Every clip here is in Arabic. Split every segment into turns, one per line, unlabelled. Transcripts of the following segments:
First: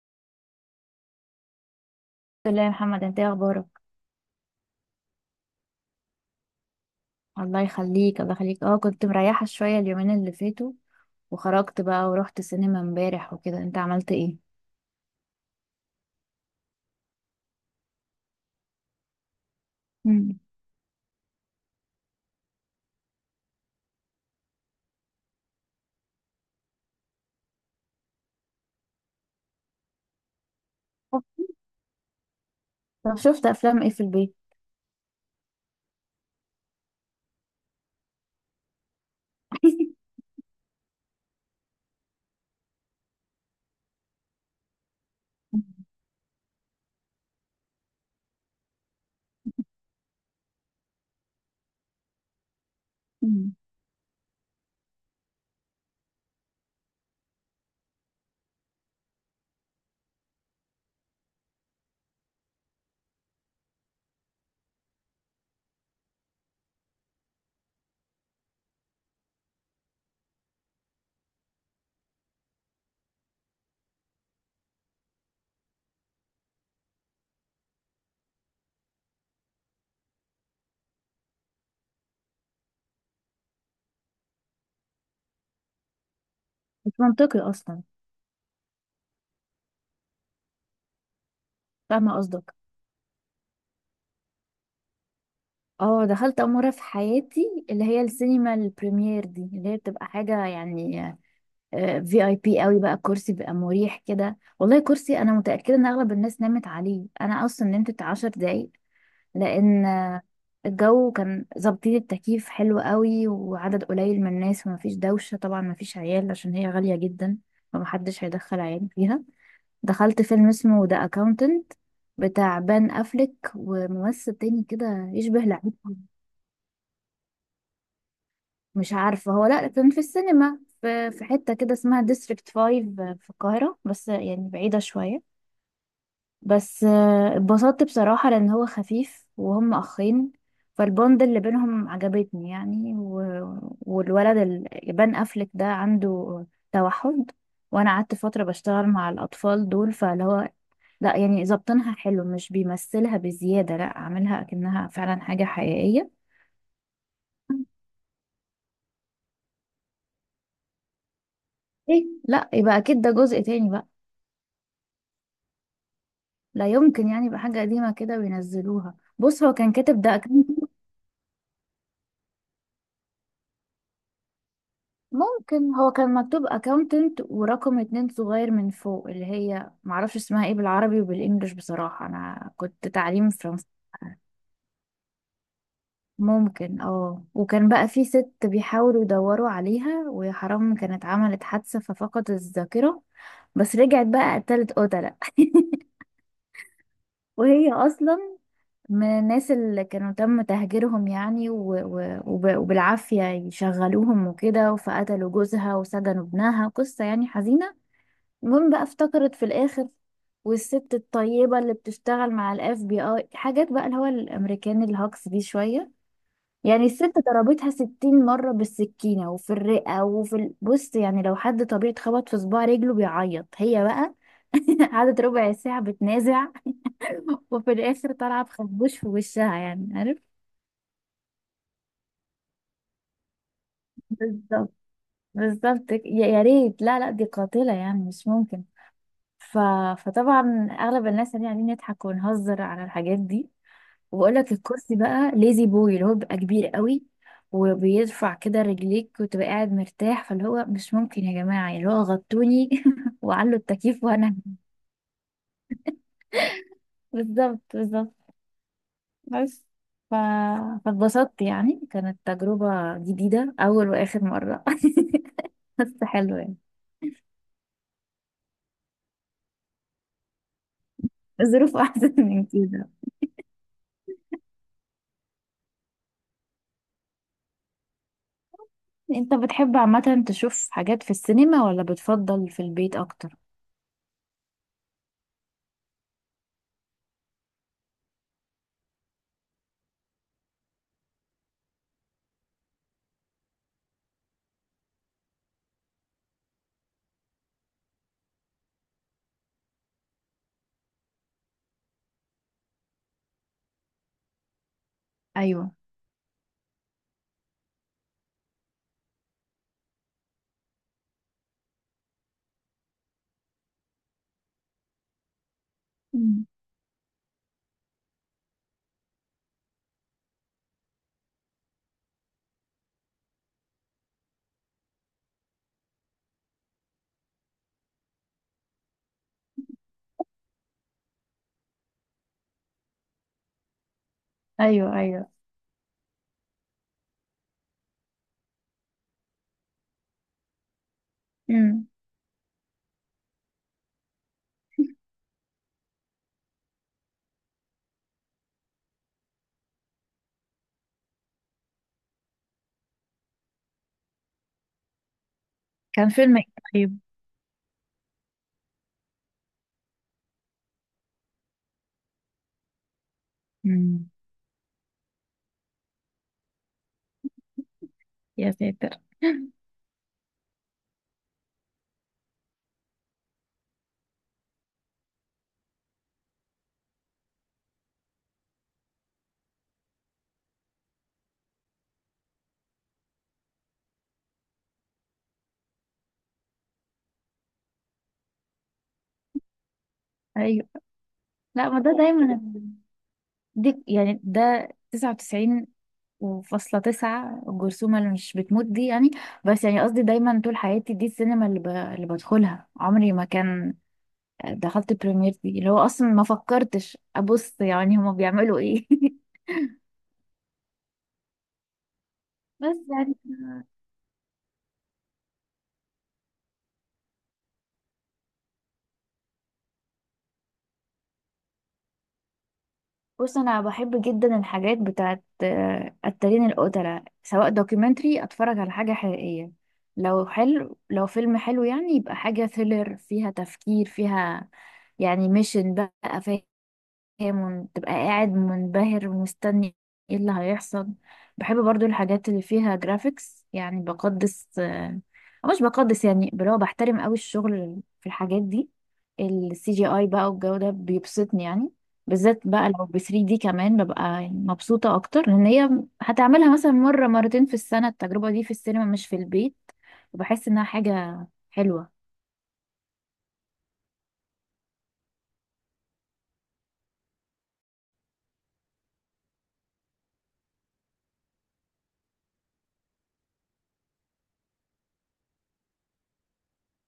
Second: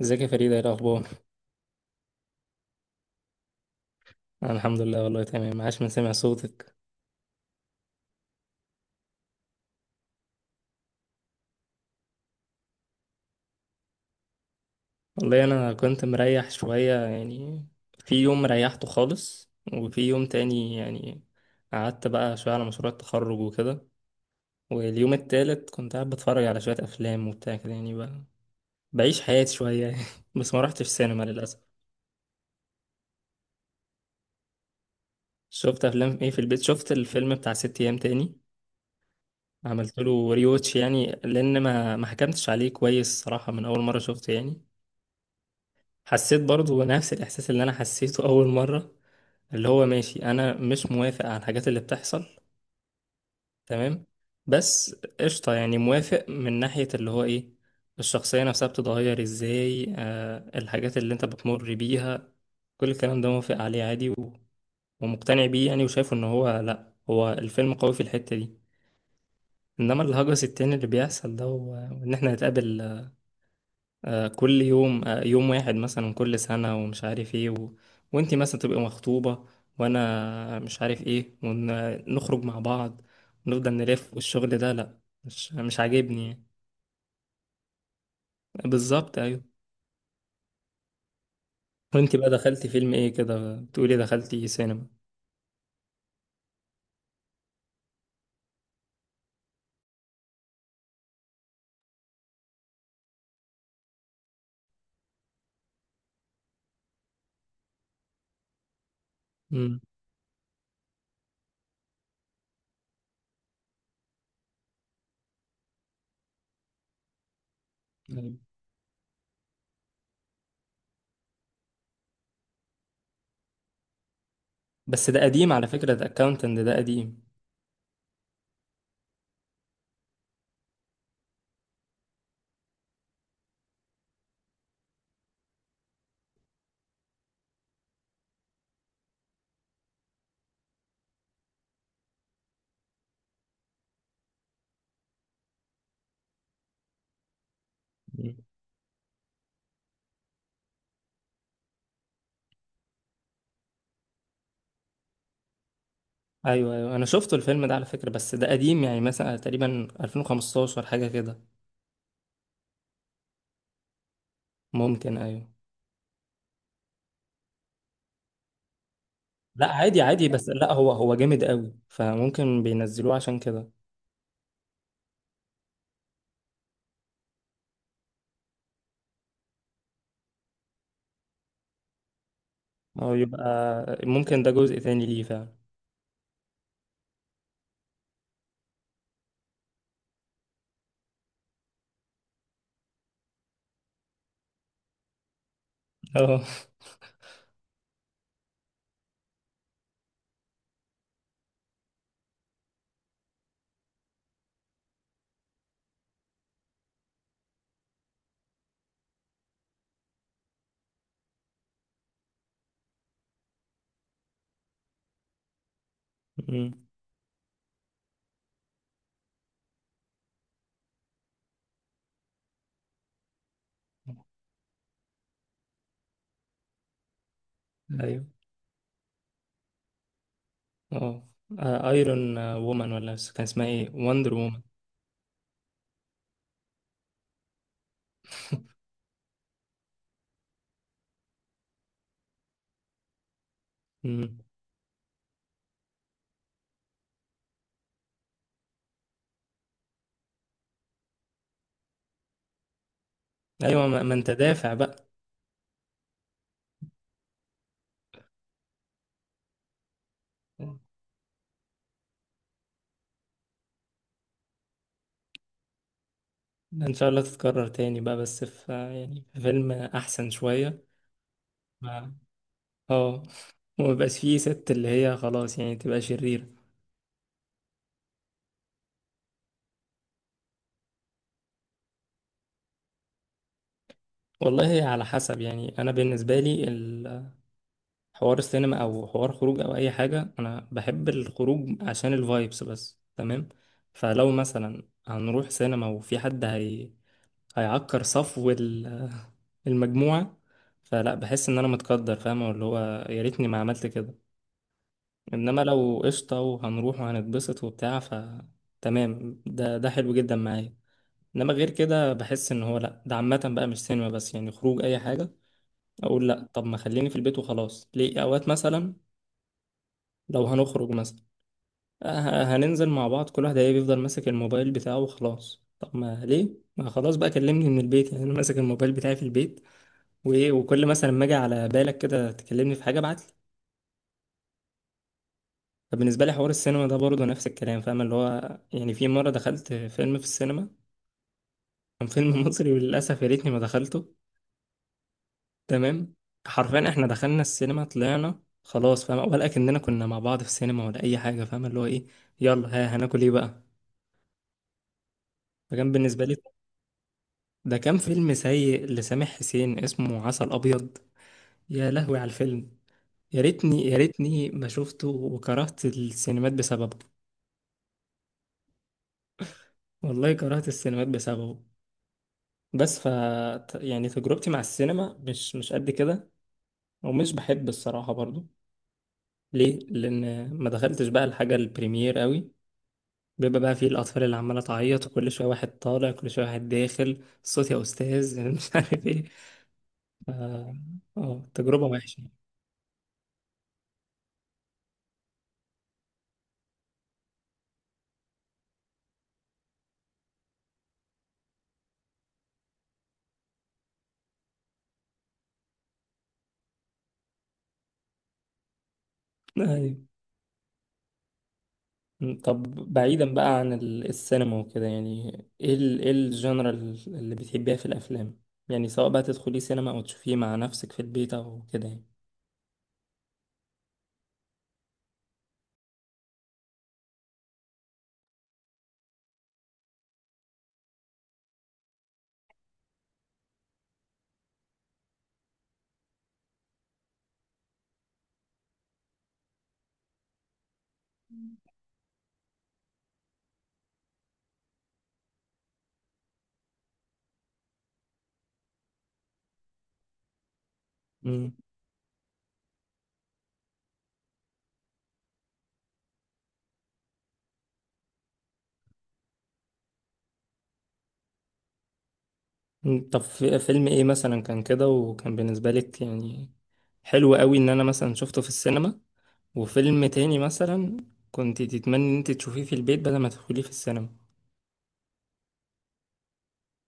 ازيك يا فريدة، ايه الأخبار؟
الحمد لله يا محمد، انت ايه اخبارك؟
أنا الحمد لله والله تمام، عاش من سمع صوتك.
الله يخليك الله يخليك. اه كنت مريحة شوية اليومين اللي فاتوا، وخرجت بقى ورحت سينما امبارح وكده. انت عملت ايه؟
والله أنا كنت مريح شوية يعني، في يوم ريحته خالص وفي يوم
مم.
تاني يعني قعدت بقى شوية على مشروع التخرج وكده. واليوم التالت كنت قاعد بتفرج على شوية أفلام وبتاع كده يعني، بقى بعيش حياتي شوية يعني. بس ما رحتش سينما للأسف.
طب شفت افلام ايه في البيت؟
شفت أفلام ايه في البيت؟ شفت الفيلم بتاع ست أيام تاني، عملت له ريوتش يعني لأن ما حكمتش عليه كويس صراحة من أول مرة شفته يعني. حسيت برضو نفس الإحساس اللي أنا حسيته أول مرة، اللي هو ماشي، أنا مش موافق على الحاجات اللي بتحصل.
مم.
تمام، بس قشطة يعني موافق من ناحية اللي هو إيه، الشخصية نفسها بتتغير إزاي، آه، الحاجات اللي أنت بتمر بيها، كل الكلام ده موافق عليه عادي، و... ومقتنع بيه يعني وشايفه إن هو، لأ هو الفيلم قوي في الحتة دي. إنما الهجس التاني اللي بيحصل ده وإن إحنا نتقابل كل يوم، يوم واحد مثلا كل سنة ومش عارف ايه، و... وانتي مثلا تبقي مخطوبة وانا مش عارف ايه ونخرج مع بعض ونفضل نلف، والشغل ده لا، مش عاجبني يعني.
مش منطقي اصلا.
بالظبط ايوه.
فاهمة
وانتي بقى
قصدك.
دخلتي فيلم ايه كده؟ بتقولي دخلتي سينما.
اه، دخلت اول مرة في حياتي اللي هي السينما البريمير دي، اللي هي بتبقى حاجة يعني في اي بي قوي بقى. الكرسي بيبقى مريح كده، والله كرسي انا متأكدة ان اغلب الناس نامت عليه، انا اصلا نمت 10 دقايق
امم،
لان الجو كان ظابطين التكييف حلو قوي، وعدد قليل من الناس ومفيش دوشة، طبعا مفيش عيال عشان هي غالية جدا، فمحدش
أيوة.
هيدخل عيال فيها. دخلت فيلم اسمه ذا اكاونتنت، بتاع بان افليك وممثل تاني
بس
كده
ده
يشبه
قديم على
لعيب.
فكرة، ده اكاونتنت ده قديم.
مش عارفة، هو لا كان في السينما في حتة كده اسمها ديستريكت فايف في القاهرة، بس يعني بعيدة شوية. بس اتبسطت بصراحة، لأن هو خفيف وهم أخين، فالبوند اللي بينهم عجبتني يعني. والولد بان أفلك ده عنده توحد، وأنا قعدت
مم.
فترة بشتغل مع الأطفال دول، فاللي هو لا يعني ظابطينها حلو، مش بيمثلها بزيادة، لا عاملها أكنها فعلا حاجة حقيقية.
ايوه ايوه، انا شفته الفيلم ده على فكرة، بس ده قديم يعني مثلا تقريبا 2015 حاجة كده.
إيه، لا يبقى أكيد ده جزء تاني بقى.
ممكن ايوه.
لا يمكن يعني يبقى حاجة قديمة كده وينزلوها، بص هو
لا
كان كاتب
عادي
ده.
عادي، بس لا هو هو جامد قوي فممكن بينزلوه عشان كده.
ممكن، هو كان مكتوب اكاونتنت ورقم اتنين صغير من فوق، اللي هي معرفش اسمها ايه بالعربي وبالانجلش بصراحة، انا كنت
هو
تعليم
يبقى
فرنسا.
ممكن ده جزء تاني ليه فعلا.
ممكن اه. وكان بقى في ست بيحاولوا يدوروا عليها، ويا حرام كانت عملت حادثة ففقدت الذاكرة، بس رجعت بقى قتلت قتلة.
اه.
وهي اصلا من الناس اللي كانوا تم تهجيرهم يعني، وبالعافية يشغلوهم وكده، فقتلوا جوزها وسجنوا ابنها، قصة يعني حزينة. المهم بقى افتكرت في الاخر، والست الطيبة اللي بتشتغل مع الاف بي اي حاجات بقى، اللي هو الامريكان الهوكس دي شوية يعني.
أمم.
الست ضربتها ستين مرة بالسكينة وفي الرئة وفي بص يعني، لو حد طبيعي اتخبط في صباع رجله بيعيط، هي بقى قعدت ربع ساعة بتنازع، وفي الآخر
ايوه
طالعة بخبوش في وشها يعني، عارف.
اه، ايرون وومن ولا، بس كان اسمها ايه، وندر وومن.
بالظبط بالظبط. يا ريت، لا لا، دي قاتلة يعني، مش ممكن. ف... فطبعا أغلب الناس يعني قاعدين نضحك ونهزر على الحاجات دي. وبقول
أمم.
لك، الكرسي بقى ليزي بوي اللي هو بيبقى كبير قوي وبيرفع كده رجليك، وتبقى قاعد مرتاح، فاللي هو مش ممكن يا جماعة، يعني اللي هو غطوني وعلوا
ايوه، ما
التكييف
ما انت
وانا
دافع بقى.
بالظبط بالظبط. بس ف... فاتبسطت يعني، كانت تجربة جديدة أول وآخر مرة بس حلوة يعني.
ان شاء الله تتكرر تاني بقى، بس في يعني في فيلم احسن شوية.
الظروف أحسن
ما-
من كده.
اه، وما يبقاش فيه ست اللي هي خلاص يعني تبقى شريرة.
أنت بتحب عامة تشوف حاجات في السينما ولا بتفضل في البيت أكتر؟
والله على حسب يعني، انا بالنسبة لي حوار السينما او حوار خروج او اي حاجه، انا بحب الخروج عشان الفايبس بس، تمام. فلو مثلا هنروح سينما وفي حد هيعكر صفو المجموعه، فلا، بحس ان انا متقدر، فاهمه اللي هو يا ريتني ما عملت كده. انما
أيوه.
لو قشطه وهنروح وهنتبسط وبتاع، ف تمام، ده ده حلو جدا معايا. انما غير كده بحس ان هو لا، ده عامه بقى مش سينما بس يعني، خروج اي حاجه، اقول
أمم.
لا طب ما خليني في البيت وخلاص، ليه؟ اوقات مثلا لو هنخرج مثلا، هننزل مع بعض، كل واحد هيبقى يفضل ماسك الموبايل بتاعه وخلاص، طب ما ليه؟ ما خلاص بقى كلمني من البيت، يعني انا ماسك الموبايل بتاعي في البيت، وايه، وكل مثلا ما اجي على بالك كده تكلمني في حاجه ابعت لي.
أيوه أيوه.
فبالنسبه لي حوار السينما ده برضه نفس الكلام، فاهم اللي هو يعني. في مره دخلت فيلم في السينما،
أمم.
كان فيلم مصري وللاسف يا ريتني ما دخلته. تمام. حرفيا احنا دخلنا السينما طلعنا خلاص، فاهم ولا كأننا كنا مع بعض في السينما ولا اي حاجه، فاهم اللي هو ايه، يلا ها هناكل ايه بقى. فكان
كان
بالنسبه لي
فيلم إيه؟ طيب؟
ده كان فيلم سيء لسامح حسين اسمه عسل أبيض. يا لهوي على الفيلم، يا ريتني يا
مم.
ريتني ما شفته، وكرهت السينمات بسببه.
يا ساتر
والله كرهت السينمات بسببه. بس ف يعني تجربتي مع السينما مش مش قد كده، ومش بحب الصراحة برضو. ليه؟ لأن ما دخلتش بقى الحاجة البريمير قوي، بيبقى بقى فيه الأطفال اللي عمالة تعيط، وكل شوية واحد طالع كل شوية واحد داخل، صوت يا أستاذ مش عارف إيه، ف...
ايوه.
اه
لا ما
تجربة
ده
وحشة.
دايما، دي يعني ده 99 وفاصلة تسعة، الجرثومة اللي مش بتموت دي يعني. بس يعني قصدي، دايما طول حياتي دي السينما اللي بدخلها عمري ما كان. دخلت بريمير دي اللي هو اصلا ما فكرتش ابص يعني هما بيعملوا ايه
أيوة. مم، طب
بس يعني.
بعيدا بقى عن السينما وكده يعني، ايه ال ايه الجنرال اللي بتحبيها في الافلام، يعني سواء بقى تدخلي سينما او تشوفيه مع نفسك في البيت او كده يعني.
بص، انا بحب جدا الحاجات بتاعت التارين القتلة، سواء دوكيومنتري اتفرج على حاجة حقيقية، لو حلو لو فيلم حلو يعني، يبقى حاجة ثريلر فيها تفكير فيها يعني، ميشن بقى، فاهم. تبقى قاعد منبهر ومستني ايه اللي هيحصل. بحب برضو الحاجات اللي فيها جرافيكس يعني، بقدس أو مش بقدس يعني، اللي هو بحترم قوي الشغل في الحاجات دي. السي جي اي بقى والجو ده بيبسطني
مم.
يعني، بالذات بقى لو ب 3 دي كمان ببقى يعني مبسوطة اكتر، لان هي هتعملها مثلا مرة مرتين في السنة التجربة دي في السينما مش في البيت، وبحس انها حاجة حلوة.
مم، طب في فيلم ايه مثلا كان كده وكان بالنسبة لك يعني حلو قوي ان انا مثلا شفته في السينما، وفيلم تاني مثلا كنت تتمني ان انت تشوفيه في البيت بدل ما تدخليه في السينما.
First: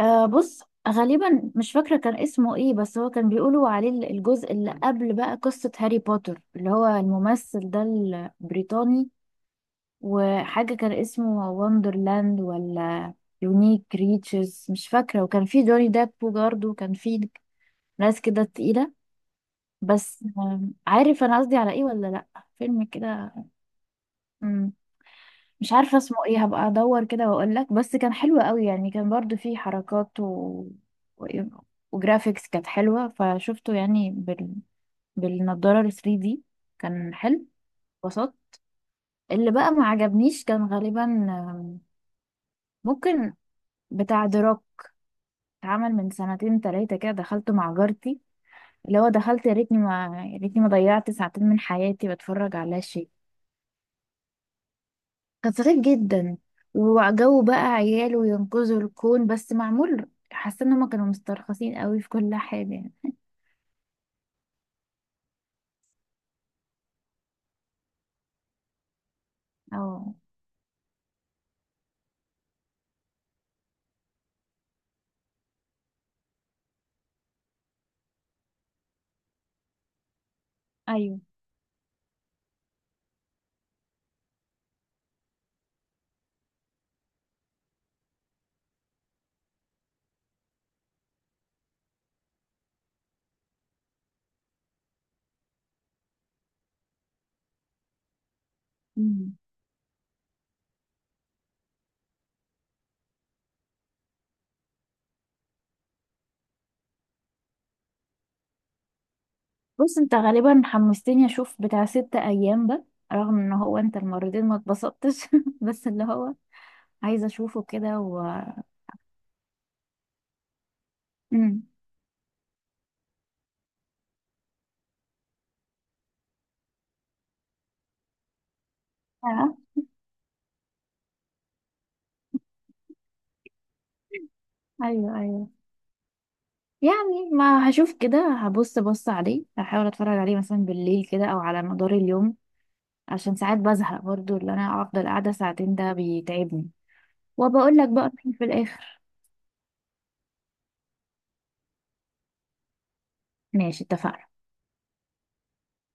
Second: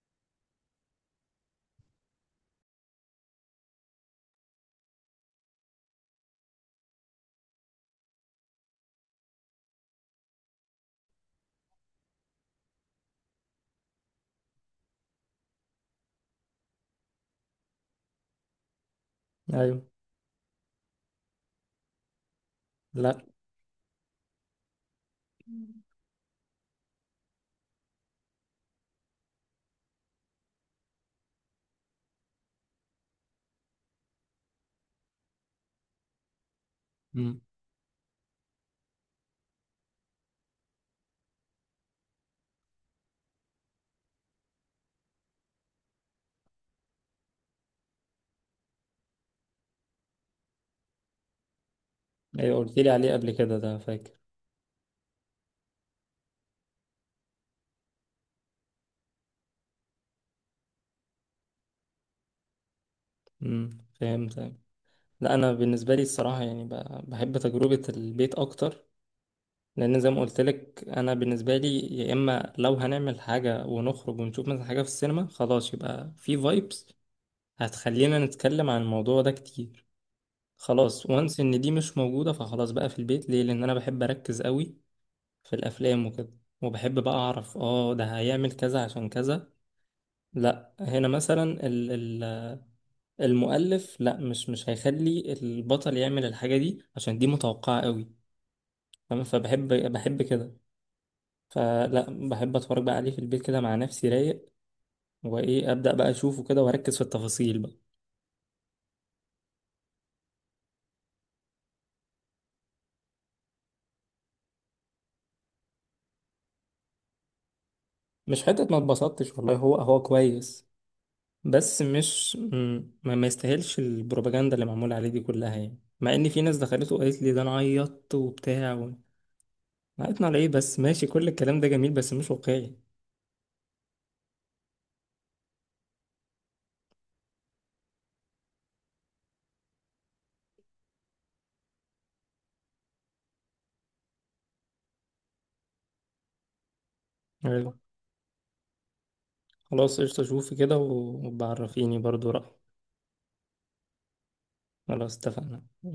آه بص، غالبا مش فاكرة كان اسمه ايه، بس هو كان بيقولوا عليه الجزء اللي قبل بقى قصة هاري بوتر، اللي هو الممثل ده البريطاني. وحاجة كان اسمه وندرلاند ولا يونيك ريتشز، مش فاكرة، وكان في جوني ديب برضه، وكان في ناس كده تقيلة.
ايوه.
بس عارف انا قصدي على ايه ولا لا، فيلم
لا.
كده. مم. مش عارفة اسمه ايه، هبقى ادور كده واقول لك، بس كان حلو قوي يعني، كان برضو فيه حركات و... وجرافيكس كانت حلوة، فشفته يعني بالنضارة ال 3D، كان
امم.
حلو، بسط. اللي بقى ما عجبنيش كان غالبا ممكن بتاع دروك، اتعمل من سنتين تلاتة كده، دخلته مع جارتي، اللي هو دخلت. يا ريتني ما ضيعت ساعتين من حياتي بتفرج
ايوه قلت
على
لي
شيء
عليه قبل كده ده، فاكر.
غطرت جدا، وجو بقى عيال وينقذوا الكون بس معمول. حاسه ان هم كانوا مسترخصين قوي في كل حاجه.
فهمت. لا انا بالنسبه لي الصراحه يعني بحب تجربه البيت اكتر، لان زي
اه.
ما قلت لك انا بالنسبه لي، يا اما لو هنعمل حاجه ونخرج ونشوف مثلا حاجه في السينما خلاص يبقى في فايبس هتخلينا نتكلم عن الموضوع ده كتير، خلاص
ايوه.
وانس ان دي مش موجوده. فخلاص بقى في البيت ليه؟ لان انا بحب اركز قوي في الافلام وكده، وبحب بقى اعرف اه ده هيعمل كذا عشان كذا، لا هنا مثلا ال المؤلف لا مش هيخلي البطل يعمل الحاجه دي عشان دي متوقعه قوي، فاهم؟
مم.
فبحب بحب كده، فلا بحب اتفرج بقى عليه في البيت كده مع نفسي رايق، وايه ابدا بقى اشوفه كده واركز في التفاصيل بقى.
بص، انت غالبا حمستني اشوف بتاع ست ايام ده، رغم ان هو انت المرتين ما اتبسطتش بس اللي هو عايزه اشوفه كده. و
مش حته ما اتبسطتش والله، هو هو كويس،
مم.
بس مش ما يستاهلش البروباجندا اللي معموله عليه دي كلها يعني، مع ان في ناس دخلته وقالت لي ده انا عيطت وبتاع و...
آه.
عيطنا على ايه؟ بس ماشي، كل الكلام ده جميل بس مش واقعي.
ايوه ايوه. يعني ما هشوف كده، هبص عليه، هحاول اتفرج عليه مثلا بالليل كده او على مدار اليوم، عشان ساعات بزهق برضو، اللي انا افضل قاعدة ساعتين ده بيتعبني، وبقول
أيوة.
لك بقى رأيي في الاخر.
خلاص قشطه، شوفي كده وبعرفيني برضو رأيي.
ماشي، اتفقنا.
خلاص اتفقنا.